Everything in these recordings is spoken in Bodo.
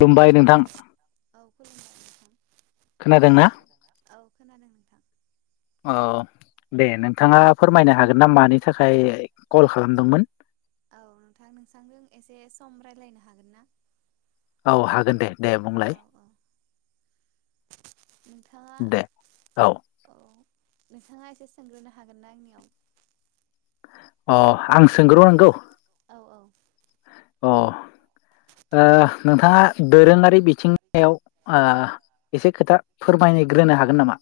खुलुमबाय हेल' औ नोंथां खुलुमबाय नोंथां। खोनादोंना औ खोनादों नोंथां औ दे नोंथाङा फोरमायनो हागोन नामा मानि थाखाय कल खालामदोंमोन? औ नोंथां नोंसांजों एसे सम रायज्लायनो हागोन ना? औ हागोन दे दे बुंलाय औ औ नोंथाङा दे औ। नोंथाङा एसे सोंग्रोनो हागोन ना आंनियाव अ आं सोंग्र' नांगौ। औ औ अ ओ नोंथाङा दोरोङारि बिथिङाव ओ एसे खोथा फोरमायग्रोनो हागोन नामा?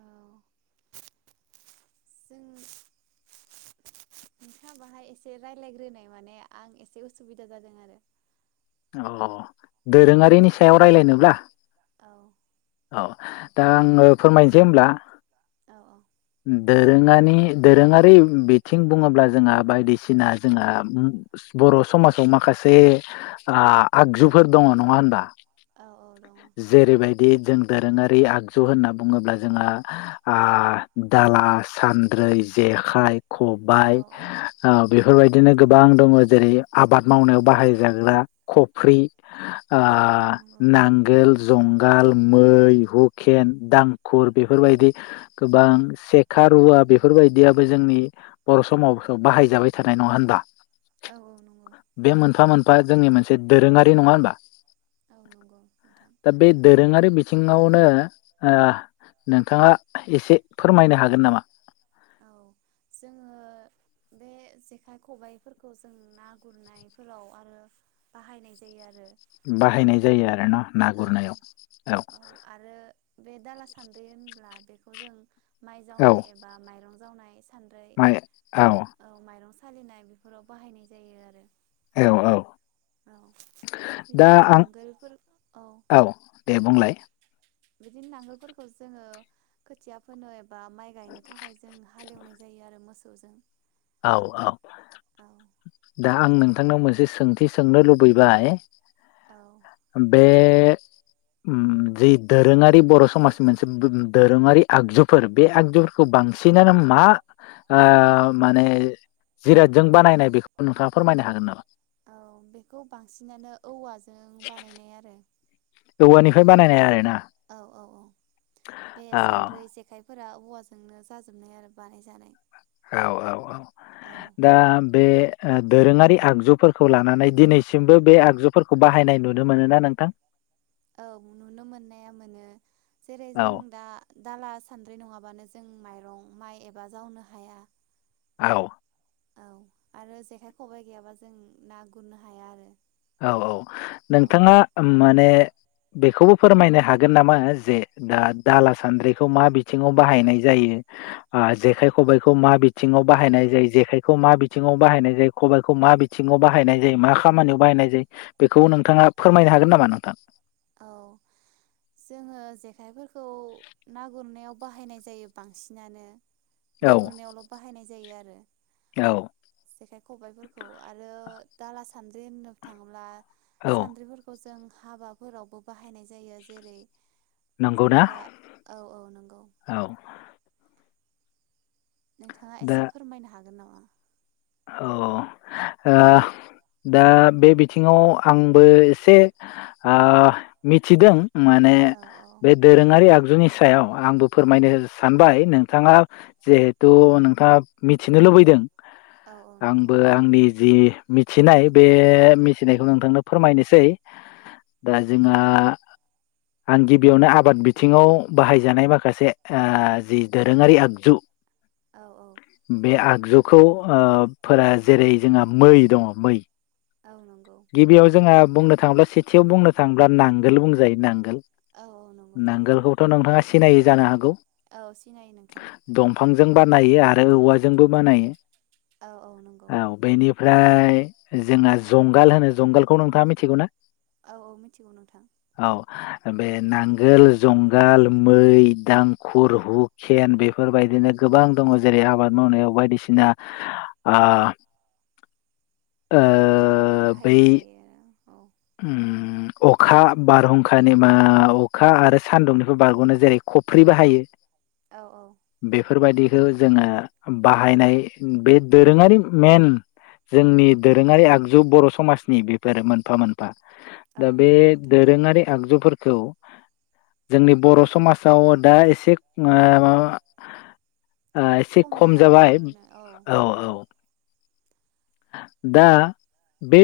औ जों नोंथाङा बाहाय एसे रायलायग्रोनाय माने आं एसे उसुबिदा जादों आरो। अ औ दोरोङारिनि सायाव रायलायनोब्ला औ औ दा आङो फोरमायनोसै होमब्ला। औ औ दोरोङारि दोरोङारि बिथिं बुङोब्ला जोंहा बायदिसिना जोंहा बर' समाजाव माखासे आ आगजुफोर दङ नङा होनबा? औ औ दङ। बिदि जों दोरोङारि आगजु होनना बुङोब्ला जोंहा ओ दाला सान्द्रै जेखाइ औ खबाय औ ओ बे बेफोरबायदिनो गोबां दङ जेरै आबाद मावनायाव बाहायजाग्रा खफ्रि ओ औ नंगौ नांगोल जंगाल मै हुकेन दांखुर बेफोरबायदि गोबां सेखा रुवा बेफोरबायदियाबो जोंनि बर' समाजाव बाहायजाबाय थानाय नङा होनबा। औ औ नंगौ बे मोनफा मोनफा बा जोंनि मोन एसे दोरोङारि नङा होनबा औ नंगौ नोंथां दा बे दोरोङारि बि बिथिङावनो ओ नोंथाङा एसे फोरमायनो हागोन नामा? औ जोङो बे जेखाइ खबाइफोरखौ जों ना गुरनायफोराव आरो बाहायनाय जायो आरो। बाहायनाय जायो आरो ना ना औ गुरनायाव औ बे दाला सान्द्रि होनब्ला बेखौ जों माइ औ जावनाय एबा माइ रन जावनाय सान्दै माइ औ ओं माइरं सालिनाय बेफोराव बाहायनाय जायो आरो। औ औ औ दा बिदिनो आं नांगोलफोर औ दे बुंलाय बिदिनो नांगोलफोरखौ जोङो खोथिया फोनो बा माइ गायनो थाखाय जों हालेवनाय जायो आरो मोस सौजों औ औ औ दा आं नोंथांनाव मोनसे सोंथि सोंनो लुबैबाय। औ बे बे उम जि दोरोङारि बर' समाजनि मोनसे दोरोङारि आगजुफोर बे आगजुफोरखौ बांसिनानो मा ओ माने जिरादजों बानायनाय बेखौ नोंथाङा फोरमायनो हागोन नामा औ बेखौ बांसिनानो औवाजों बानायनाय आरो औवानिफ्राय बानायनाय आरो ना। औ औ औ बे औ सानद्रै जेखाइ फोर औवाजोंनो जाजोबनाय आरो बानाय जानाय। औ औ औ दा बे ओ दोरोङारि आगजुफोरखौ लानानै दिनैसिमबो बे आगजुफोरखौ बाहायनाय नुनो मोनोना नोंथां औ नुनो मोननाया मोनो जेरै औ जों दा दाला सान्द्रि नङाबानो जों माइरं माइ एबा जावनो हाया औ औ आरो जेखाइ खबाइ गैयाबा जों ना गुरनो हाया आरो औ औ औ नोंथाङा माने बेखौबो फोरमायनो हागोन नामा जे दा दाला सान्द्रिखौ मा बिथिङाव बाहायनाय जायो ओ जेखाय खबाइखौ मा बिथिङाव बाहायनाय जायो जेखायखौ मा बिथिङाव बाहायनाय जायो खबाइखौ मा बिथिङाव बाहायनाय जायो मा खामानियाव बाहायनाय जायो। बेखौ नोंथाङा फोरमायनो हागोन नामा नोंथां? औ जोङो जेखाइफोरखौ ना गुरनायाव बाहायनाय जायो बांसिनानो ना औ गुरनायावल' बाहायनाय जायो आरो औ जेखाय खबायफोर खौ आरो दाला सानद्रि होननो थाङोब्ला औ सानद्रिफोरखौ जों हाबा फोरावबो बाहायनाय जायो जेरै नंगौ ना माबा औ औ नंगौ औ नोंथाङा दा एसे फोरमायनो हा ओ अ दा बे बिथिङाव आंबो एसे ओ मिथिदों। माने औ औ बे दोरोङारि आग जुनि सायाव आंबो फोरमायनो सानबाय नोंथाङा जिहेथु नोंथाङा मिथिनो लुबैदों। औ औ नंगौ आंबो आंनि जि मिथिनाय बे मिथिनायखौ नोंथांनो फोरमायनोसै दा जोंहा आं गिबियावनो आबाद बिथिङाव बाहायजानाय माखासे ओ जि दोरोङारि आगजु औ औ जुखौ ओ फोरा जेरै जोंहा मै दङ मै औ नंगौ गिबियाव जोंहा बुंनो थाङोब्ला सेथियाव बुंनो थाङोब्ला नांगोल बुंजायो नांगोल औ औ नंगौ थारैनो नांगोलखौथ' नोंथाङा सिनायै जानो हागौ औ सिनायो नोंथां जों बानायो आरो औवाजोंबो बानायो। औ औ नंगौ फ्राय जोंना जं गाल होनो जंगालखौ नोंथाङा मिथिगौना? औ औ मिथिगौ नोंथां बे नांगोल जुंगाल मै दांखुर हुखेन बेफोरबायदिनो गोबां दङ जेरै आबाद मावनायाव बायदिसिना अ ओ बाहायनाय जायो ओ उ अखा बारहुंखानि मा अखा आरो सानदुंनिफ्राय बारग'नो जेरै खफ्रि बाहायो। औ औ बेफोरबादि खौ जोङो बाहायनाय बे दोरोङारि मेन जोंनि दोरोङारि आगजु बर' समाजनि बेफोर मोनफा औ दा बे नंगौ नोंथां दोरोङारि आगजुफोर। खौ जोंनि बर' समाजाव दा एसे ओ माबा ओ एसे खम जाबाय औ औ। दा बे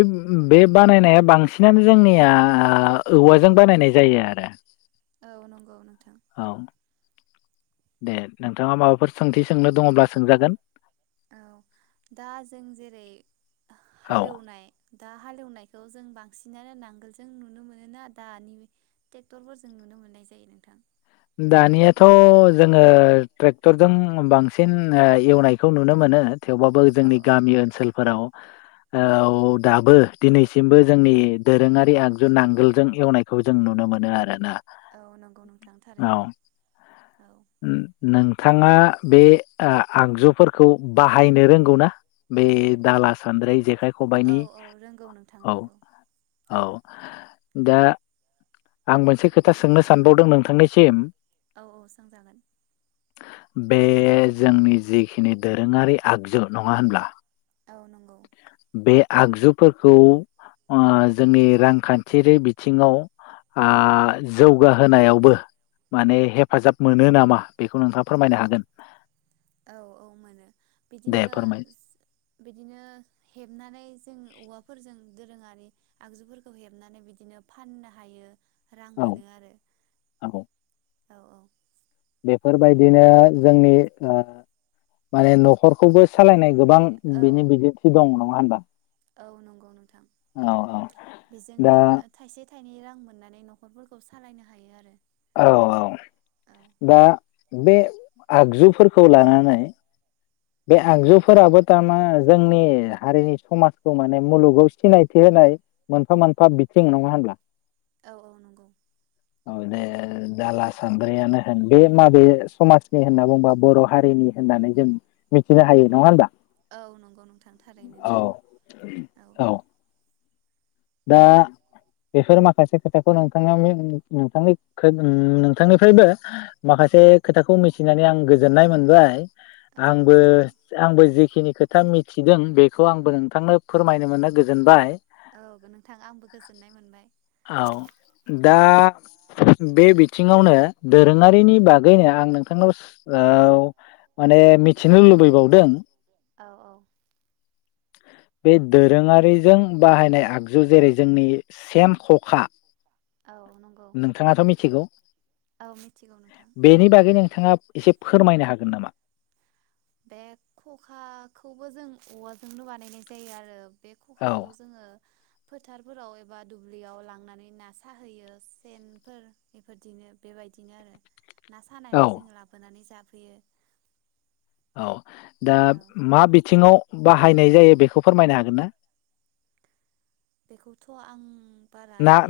बे बानायनाया बां सिनानो जोंनिया औवाजों बानायनाय जायो आरो। औ नंगौ नोंथां। औ दे नोंथाङा माबाफोर सोंथि सोंनो दङब्ला सोंजागोन औ दा जों जेरै औ हालेवनाय दा हालेवनायखौ जों बांसिनानो नांगोल जों नुनो मोन ना दानि ट्रेक्टरफोर जों नुनो मोननाय जायो नोंथां। दानियाथ' जोङो ट्रेक्टरजों बांसिन ओ एवनायखौ नुनो मोनो। थेवबाबो औ जोंनि औ गामि ओनसोलफोराव ओ दाबो दिनैसिमबो जोंनि दोरोङारि आगजु नांगोलजों एवनायखौ जों नुनो मोनो आरोना। औ नंगौ नोंथां। थारैनो औ नोंथाङा बे आ आगजुफोरखौ बाहायनो रोंगौ ना बे दाला सान्द्रि जेखाय औ खबाइनि औ रोंगौ नोंथां औ रोंगौ औ। दा आं मोनसे खोथा सोंनो सानबावदों नोंथांनिसिम। औ औ सोंजागोन? बे जोंनि जिखिनि दोरोङारि आगजु नङा होनब्ला। औ नंगौ। बे आगजुफोरखौ ओ जोंनि रांखान्थियारि बिथिङाव आ जौगाहोनायावबो माने हेफाजाब मोनो नामा बेखौ नोंथाङा फोरमायनो हागोन। औ औ मोनो दे बिदिनो फोरमाय बिदिनो हेबनानै जों औवाफोरजों दोरोङारि आगजुफोरखौ हेबनानै बिदिनो फाननो हायो। रां औ मोनो आरो। औ औ औ। बेफोरबायदिनो जोंनि ओ माने न'खरखौबो सालायनाय गोबां बिनि बिदिन्थि दं नामा? [unintelligible] औ नंगौ नोंथां औ बेजोंनो दा थाइसे थाइनै रां मोननानै न'खरफोरखौ सालायनो हायो आरो। औ औ दा बे आगजुफोरखौ लानानै बे औ आगजुफोराबो थारमा जोंनि हारिनि समाजखौ माने मुलुगाव सिनायथि होनाय मोनफा मोनफा बिथिं नङा होनब्ला औ औ नंगौ औ दे दाला सानद्रियानो होन बे माबे समाजनि होनना बुंबा बर' हारिनि होननानै जों मिथिनो हायो नङा होनबा औ नंगौ नोंथां थारैनो औ नंगौ औ दा बेफोर माखासे खोथाखौ नोंथां नोंथांनि ओ नोंथांनिफ्रायबो माखासे खोथाखौ मिथिनानै आं गोजोननाय मोनबाय औ आंबो नोंथां आंबो जिख जिखिनि खोथा मिथिदों बेखौ आंबो नोंथांनो फोरमायनो मोननो गोजोनबाय औ नोंथां आंबो गोजोननाय मोनबाय औ दा बे बिथिङावनो दोरों ङारिनि बागैनो आं नोंथांनाव माने मिथिनो लुबैबावदों औ औ बे दोरोङारिजों बाहायनाय आगजु जेरै जोंनि सेन खखा औ नंगौ नोंथाङाथ' मिथिगौ औ मिथिगौ नोंथां बिथाङा एसे फोरमायनो हागोन नामा? बे खखाखौबो जों औवाजोंनो बानायनाय जायो आरो बे औ खखाखौ जोङो फोथारफोराव एबा दुब्लियाव लांनानै ना साहैयो सेनफोर बेफोरदिनो बेबायदिनो आरो ना औ सानानै जोंङो लाबोनानै जा फैयो औ दा मा बिथिङाव बाहायनाय जायो बेखौ फोरमायनो हागोन ना? बेखौथ' आं बारा ना ओरै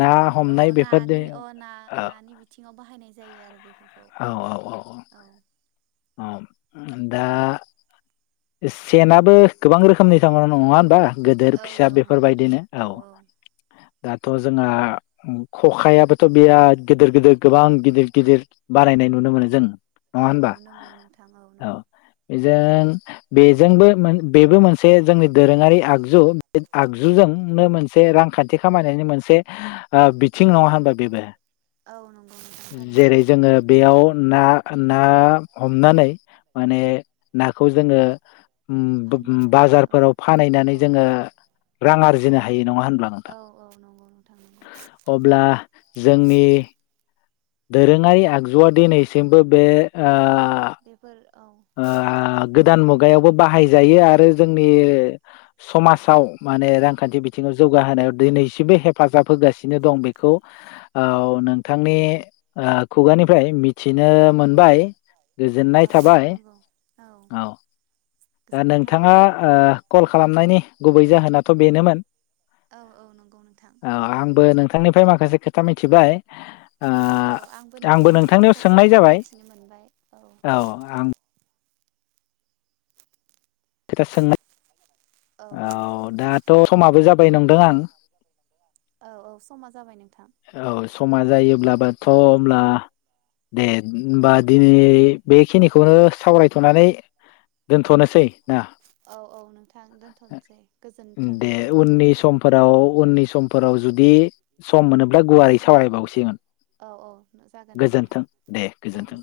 ना अ हमनाय बेफोरदि नानि अ ना औ नानि बिथिङाव बाहायनाय जायो आरो बे औ औ औ औ दा सेनाबो गोबां रोखोमनि थां नङा होनोमबा गिदोर औ फिसा दङ नोंथां बेफोरबायदिनो औ दाथ' जोंहा खखायाबोथ' बिराद गिदिर गिदिर गोबां गिदिर गिदिर बारायनाय नुनो मोनो जों नङा औ होनबा नुनो मोनो नोंथां औ नंगौ बेजोंबो बेबो मोनसे जोंनि दोरोङारि आगजु बे आगजुजोंनो मोनसे रांखान्थि खामायनायनि मोनसे बिथिं नङा होनबा बेबो औ नंगौ नोंथां थारैनो जेरै नंगौ जोङो बेयाव ना ना हमनानै माने ना खौ जोङो फाननो हायो औ बाजारफोराव फानहैनानै औ जोङो रां आरजिनो हायो नङा होनब्ला नोंथां औ औ नंगौ नोंथां नंगौ अब्ला जोंनि दोरोङारि आगजुआ दिनैसिमबो बे ओ बेफोर औ ओ गोदान मुगा गायावबो बाहायजायो आरो जोंनि समाजाव माने रांखान्थि बिथिङाव जौगाहोनायाव दिनैसिमबो हेफाजाब होगासिनो दं बेखौ ओ नोंथांनि खुगानिफ्राय ओ मिथिनो मोनबाय। औ गोजोननाय थाबाय। नंगौ औ दा गोजोननाय थाबाय नोंथाङा नोंथां कल ओ खालामनायनि गुबै जाहोनाथ' बेनोमोन औ औ नंगौ नोंथां औ आंबो नोंथांनिफ्राय माखासे खोथा मिथिबाय। ओ औ आंबो नोंथांनिफ्राय नोंथांनियाव माखासे सोंनाय खोथा जाबाय मिथिनो मोनबाय औ। खोथा सों औ दा थ' समाबो जाबाय नंदों आं औ औ समा जाबाय नोंथां औ समा जायोब्लाबोथ' होनब्ला दे ओमबा दिनै बेखिनिखौनो सावरायथ'नानै दोनथ'नोसै। ना औ औ नोंथां दोनथ'नोसै गोजोनथों दे नोंथां। उननि समफोराव उननि समफोराव जुदि सम मोन बा गुवारै सावरायबावसिगोन औ औ जागोन दे नोंथां गोजोन्थों दे गोजोन्थों।